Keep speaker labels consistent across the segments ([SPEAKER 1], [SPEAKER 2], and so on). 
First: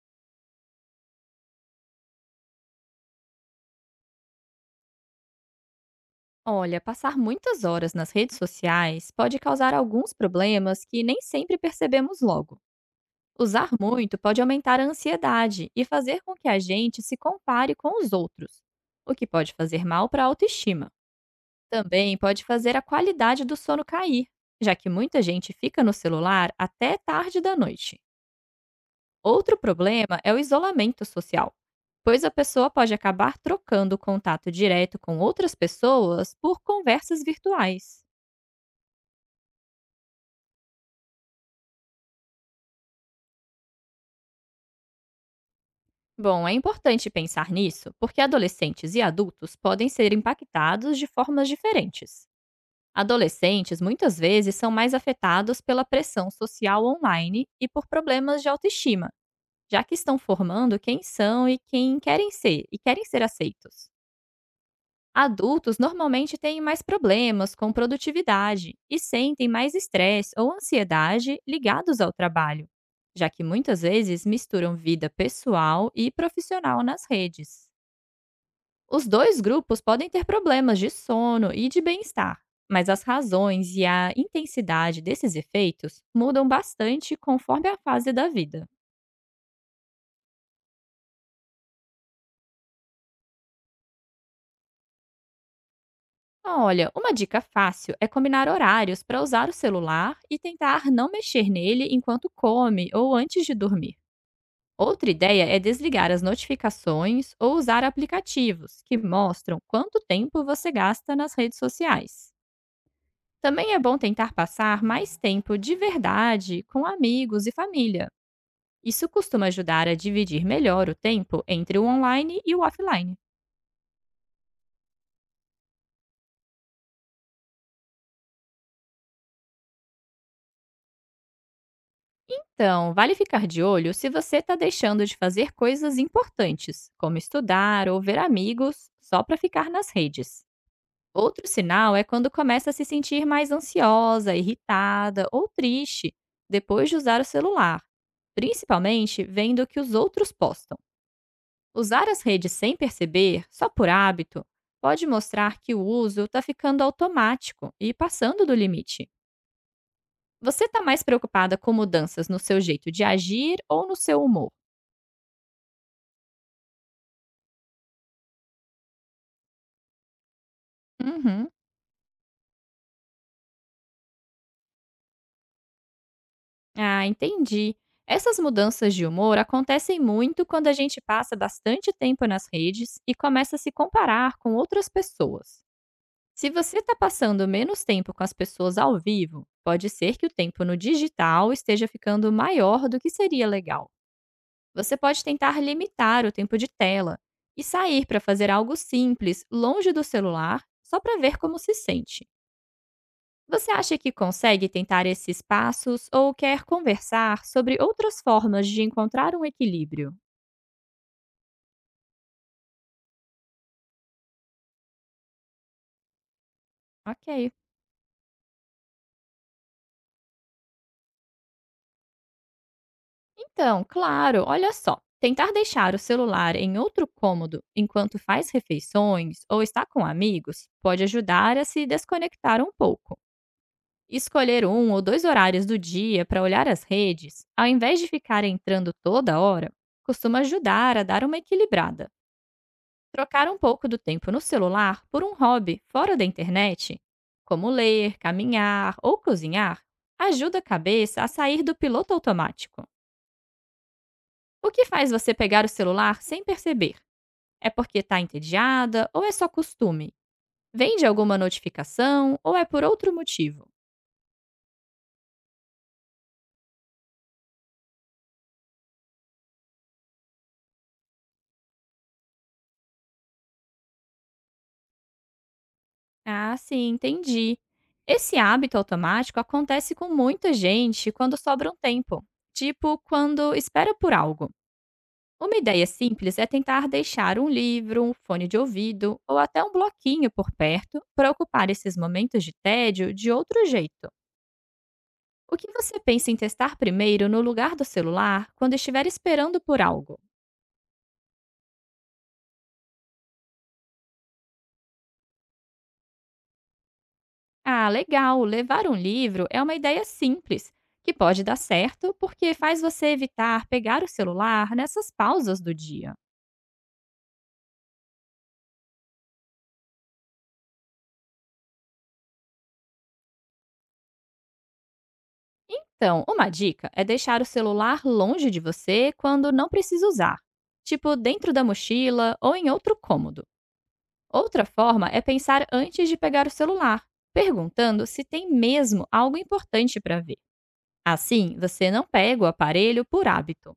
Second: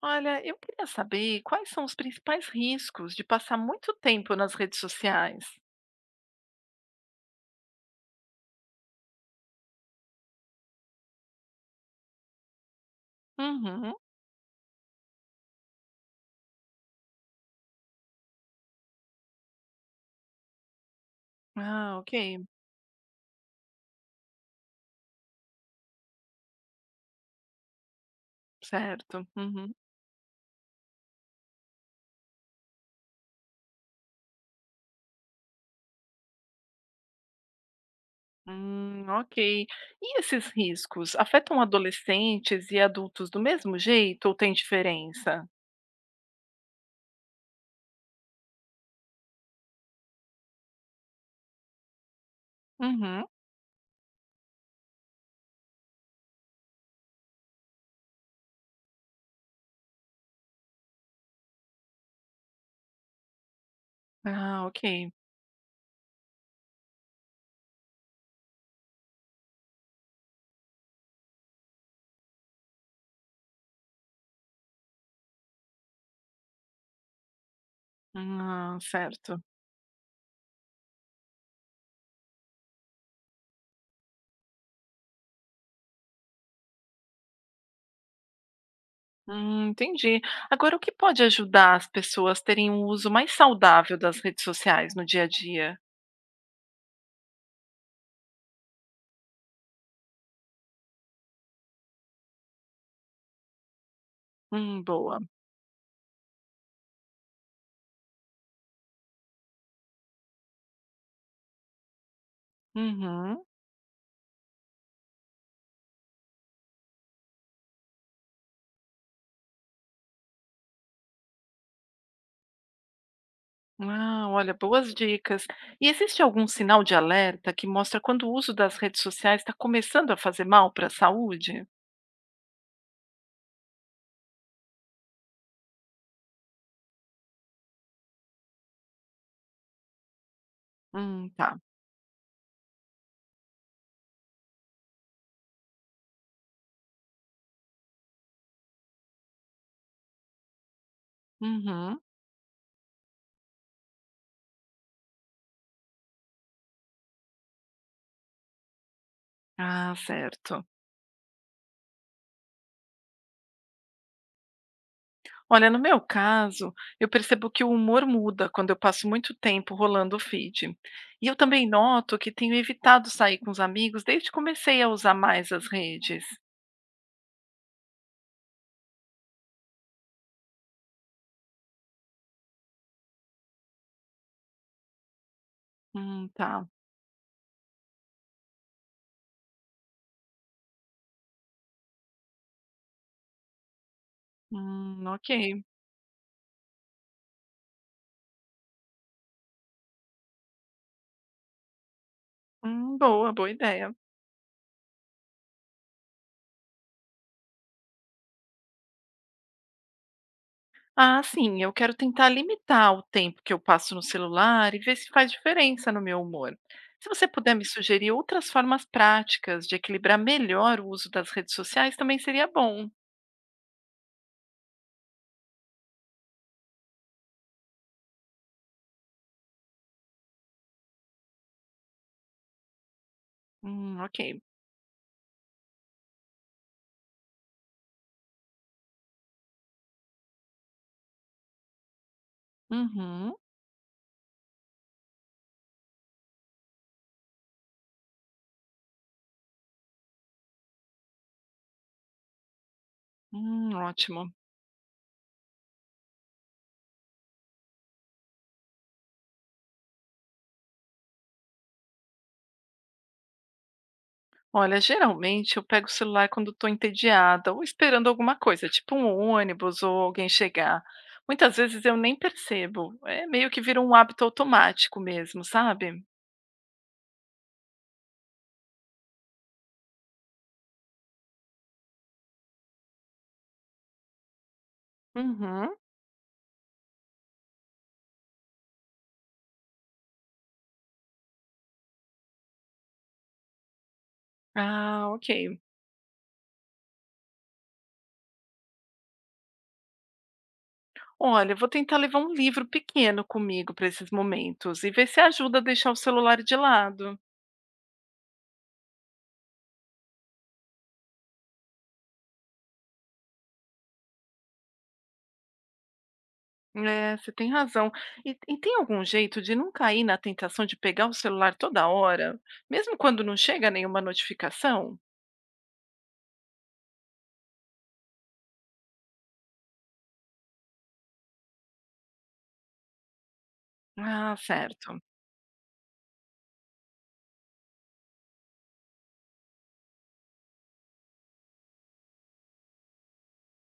[SPEAKER 1] Olha, eu queria saber quais são os principais riscos de passar muito tempo nas redes sociais.
[SPEAKER 2] Olha, passar muitas horas nas redes sociais pode causar alguns problemas que nem sempre percebemos logo. Usar
[SPEAKER 1] Uhum.
[SPEAKER 2] muito pode aumentar a ansiedade e fazer com que a gente se compare com os outros, o que pode fazer mal para a autoestima.
[SPEAKER 1] Ah, ok.
[SPEAKER 2] Também pode fazer a qualidade do sono cair, já que muita gente fica no celular até tarde da noite.
[SPEAKER 1] Certo.
[SPEAKER 2] Outro
[SPEAKER 1] Uhum.
[SPEAKER 2] problema é o isolamento social, pois a pessoa pode acabar trocando o contato direto com outras pessoas por conversas virtuais.
[SPEAKER 1] Ok. E esses riscos afetam adolescentes e adultos do mesmo jeito ou tem diferença?
[SPEAKER 2] Bom, é importante pensar nisso porque adolescentes e adultos podem ser impactados de formas diferentes.
[SPEAKER 1] Uhum.
[SPEAKER 2] Adolescentes muitas vezes são mais afetados pela pressão social online e por problemas de autoestima, já que estão formando quem são e quem querem ser e querem ser aceitos.
[SPEAKER 1] Ah, ok.
[SPEAKER 2] Adultos normalmente têm mais problemas com produtividade e sentem mais estresse ou ansiedade ligados ao trabalho, já que muitas vezes misturam vida pessoal e profissional nas redes.
[SPEAKER 1] Ah,
[SPEAKER 2] Os dois
[SPEAKER 1] certo.
[SPEAKER 2] grupos podem ter problemas de sono e de bem-estar, mas as razões e a intensidade desses efeitos mudam bastante conforme a fase da vida.
[SPEAKER 1] Entendi. Agora, o que pode ajudar as pessoas a terem um uso mais saudável das redes sociais no dia a dia?
[SPEAKER 2] Olha, uma dica fácil é combinar horários para usar o celular e tentar não mexer nele enquanto come ou antes de dormir. Outra
[SPEAKER 1] Boa.
[SPEAKER 2] ideia é desligar as notificações ou usar aplicativos que mostram quanto tempo você gasta nas redes sociais.
[SPEAKER 1] Uhum.
[SPEAKER 2] Também é bom tentar passar mais tempo de verdade com amigos e família. Isso costuma ajudar a dividir melhor o tempo entre o online e o offline.
[SPEAKER 1] Ah, olha, boas dicas. E existe algum sinal de alerta que mostra quando o uso das redes sociais está começando a fazer mal para a saúde?
[SPEAKER 2] Então, vale ficar de olho se você está deixando de fazer coisas importantes, como estudar ou ver amigos, só para ficar nas redes. Outro
[SPEAKER 1] Tá.
[SPEAKER 2] sinal é quando começa a se sentir mais ansiosa, irritada ou triste depois de usar o celular, principalmente vendo o que os outros postam.
[SPEAKER 1] Uhum.
[SPEAKER 2] Usar as redes sem perceber, só por hábito, pode mostrar que o uso está ficando automático e passando do limite.
[SPEAKER 1] Ah,
[SPEAKER 2] Você
[SPEAKER 1] certo.
[SPEAKER 2] está mais preocupada com mudanças no seu jeito de agir ou no seu humor?
[SPEAKER 1] Olha, no meu caso, eu percebo que o humor muda quando eu passo muito tempo rolando o feed. E eu
[SPEAKER 2] Uhum.
[SPEAKER 1] também noto que tenho evitado sair com os amigos desde que comecei a usar mais as redes.
[SPEAKER 2] Ah, entendi. Essas mudanças de humor acontecem muito quando a gente passa bastante tempo nas redes e começa a se comparar com outras pessoas. Se
[SPEAKER 1] Tá.
[SPEAKER 2] você está passando menos tempo com as pessoas ao vivo, pode ser que o tempo no digital esteja ficando maior do que seria legal. Você pode
[SPEAKER 1] Ok.
[SPEAKER 2] tentar limitar o tempo de tela e sair para fazer algo simples, longe do celular, só para ver como se sente.
[SPEAKER 1] Boa, boa
[SPEAKER 2] Você
[SPEAKER 1] ideia.
[SPEAKER 2] acha que consegue tentar esses passos ou quer conversar sobre outras formas de encontrar um equilíbrio?
[SPEAKER 1] Ah, sim, eu quero tentar limitar o tempo que eu passo no celular e ver se faz diferença no meu humor. Se você
[SPEAKER 2] Ok.
[SPEAKER 1] puder me sugerir outras formas práticas de equilibrar melhor o uso das redes sociais, também seria bom.
[SPEAKER 2] Então, claro, olha só. Tentar deixar o celular em outro cômodo enquanto faz refeições ou está com amigos pode ajudar a se desconectar um pouco.
[SPEAKER 1] Ok.
[SPEAKER 2] Escolher um ou dois horários do dia para olhar as redes, ao invés de ficar entrando toda hora, costuma ajudar a dar uma equilibrada.
[SPEAKER 1] Uhum.
[SPEAKER 2] Trocar um pouco do tempo no celular por um hobby fora da internet, como ler, caminhar ou cozinhar, ajuda a cabeça a sair do piloto automático.
[SPEAKER 1] Ótimo.
[SPEAKER 2] O que faz você pegar o celular sem perceber? É porque está entediada ou é só costume? Vem de alguma notificação ou é por outro motivo?
[SPEAKER 1] Olha, geralmente eu pego o celular quando estou entediada ou esperando alguma coisa, tipo um ônibus ou alguém chegar. Muitas vezes eu nem percebo. É meio que vira um hábito automático mesmo, sabe?
[SPEAKER 2] Ah, sim, entendi. Esse hábito automático acontece com muita gente quando sobra um tempo, tipo quando espera por algo. Uma
[SPEAKER 1] Uhum.
[SPEAKER 2] ideia simples é tentar deixar um livro, um fone de ouvido ou até um bloquinho por perto para ocupar esses momentos de tédio de outro jeito.
[SPEAKER 1] Ah,
[SPEAKER 2] O
[SPEAKER 1] ok.
[SPEAKER 2] que você pensa em testar primeiro no lugar do celular quando estiver esperando por algo?
[SPEAKER 1] Olha, eu vou tentar levar um livro pequeno comigo para esses momentos e ver se ajuda a deixar o celular de lado.
[SPEAKER 2] Ah, legal! Levar um livro é uma ideia simples, que pode dar certo porque faz você evitar pegar o celular nessas pausas do dia.
[SPEAKER 1] É, você tem razão. E tem algum jeito de não cair na tentação de pegar o celular toda hora, mesmo quando não chega nenhuma notificação?
[SPEAKER 2] Então, uma dica é deixar o celular longe de você quando não precisa usar, tipo dentro da mochila ou em outro cômodo.
[SPEAKER 1] Ah,
[SPEAKER 2] Outra
[SPEAKER 1] certo.
[SPEAKER 2] forma é pensar antes de pegar o celular, perguntando se tem mesmo algo importante para ver. Assim, você não pega o aparelho por hábito.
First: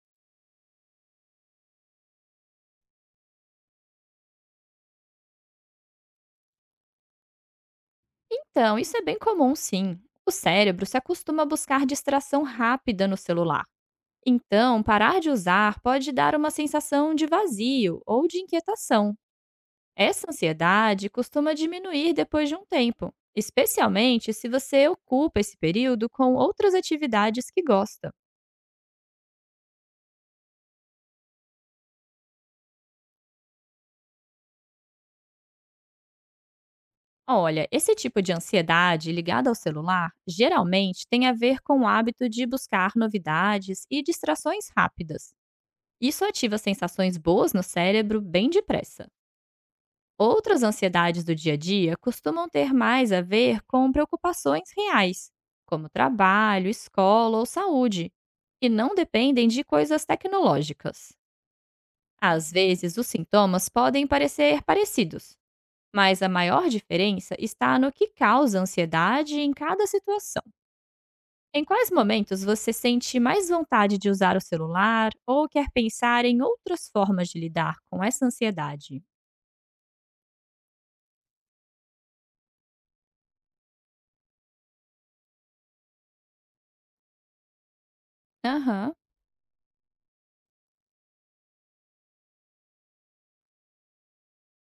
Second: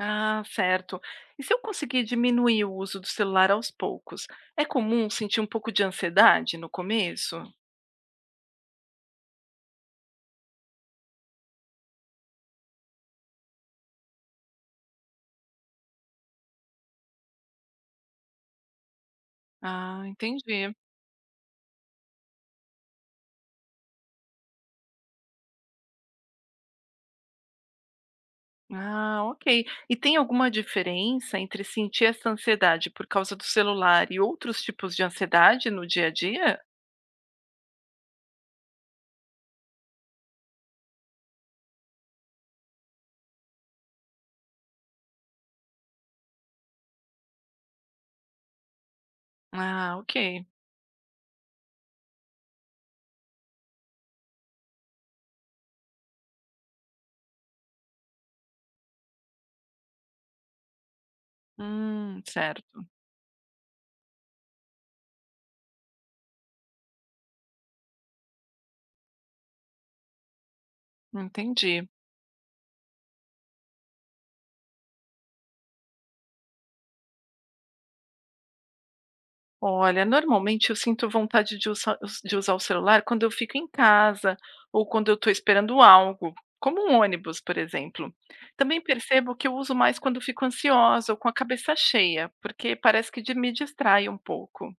[SPEAKER 1] Ah, certo. E se eu conseguir diminuir o uso do celular aos poucos, é comum sentir um pouco de ansiedade no começo?
[SPEAKER 2] Então, isso é bem comum, sim. O cérebro se acostuma a buscar distração rápida no celular. Então, parar de usar pode dar uma sensação de vazio ou de inquietação.
[SPEAKER 1] Ah,
[SPEAKER 2] Essa
[SPEAKER 1] entendi.
[SPEAKER 2] ansiedade costuma diminuir depois de um tempo, especialmente se você ocupa esse período com outras atividades que gosta.
[SPEAKER 1] Ah, ok. E tem alguma diferença entre sentir essa ansiedade por causa do celular e outros tipos de ansiedade no dia a dia?
[SPEAKER 2] Olha, esse tipo de ansiedade ligada ao celular geralmente tem a ver com o hábito de buscar novidades e distrações rápidas. Isso ativa sensações boas no cérebro bem depressa.
[SPEAKER 1] Ah, ok.
[SPEAKER 2] Outras ansiedades do dia a dia costumam ter mais a ver com preocupações reais, como trabalho, escola ou saúde, e não dependem de coisas tecnológicas. Às
[SPEAKER 1] Certo.
[SPEAKER 2] vezes, os sintomas podem parecer parecidos, mas a maior diferença está no que causa ansiedade em cada situação. Em
[SPEAKER 1] Entendi.
[SPEAKER 2] quais momentos você sente mais vontade de usar o celular ou quer pensar em outras formas de lidar com essa ansiedade?
[SPEAKER 1] Olha, normalmente eu sinto vontade de usar o celular quando eu fico em casa ou quando eu estou esperando algo, como um ônibus, por exemplo. Também
[SPEAKER 2] Aham,
[SPEAKER 1] percebo que eu uso mais quando fico ansiosa ou com a cabeça cheia, porque parece que me distrai um pouco.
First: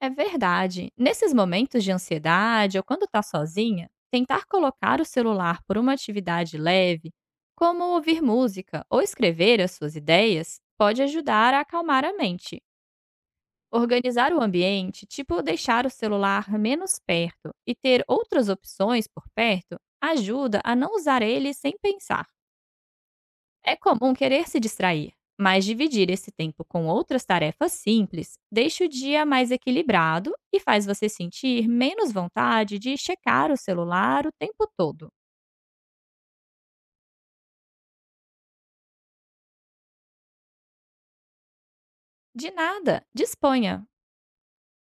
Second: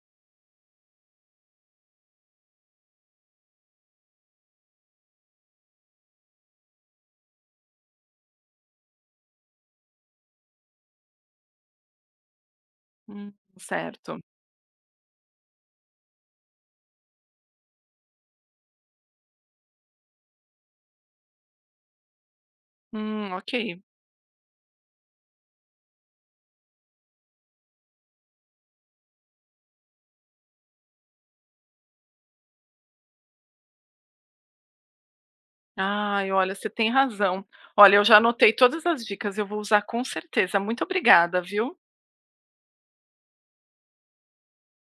[SPEAKER 2] é verdade. Nesses momentos de ansiedade ou quando está sozinha, tentar colocar o celular por uma atividade leve, como ouvir música ou escrever as suas ideias, pode ajudar a acalmar a mente.
[SPEAKER 1] Hum, certo.
[SPEAKER 2] Organizar o ambiente, tipo deixar o celular menos perto e ter outras opções por perto, ajuda a não usar ele sem pensar.
[SPEAKER 1] Ok.
[SPEAKER 2] É comum querer se distrair, mas dividir esse tempo com outras tarefas simples deixa o dia mais equilibrado e faz você sentir menos vontade de checar o celular o tempo todo.
[SPEAKER 1] Ai, olha, você tem razão. Olha, eu já anotei todas as dicas, eu vou usar com certeza. Muito obrigada, viu?
[SPEAKER 2] De nada, disponha!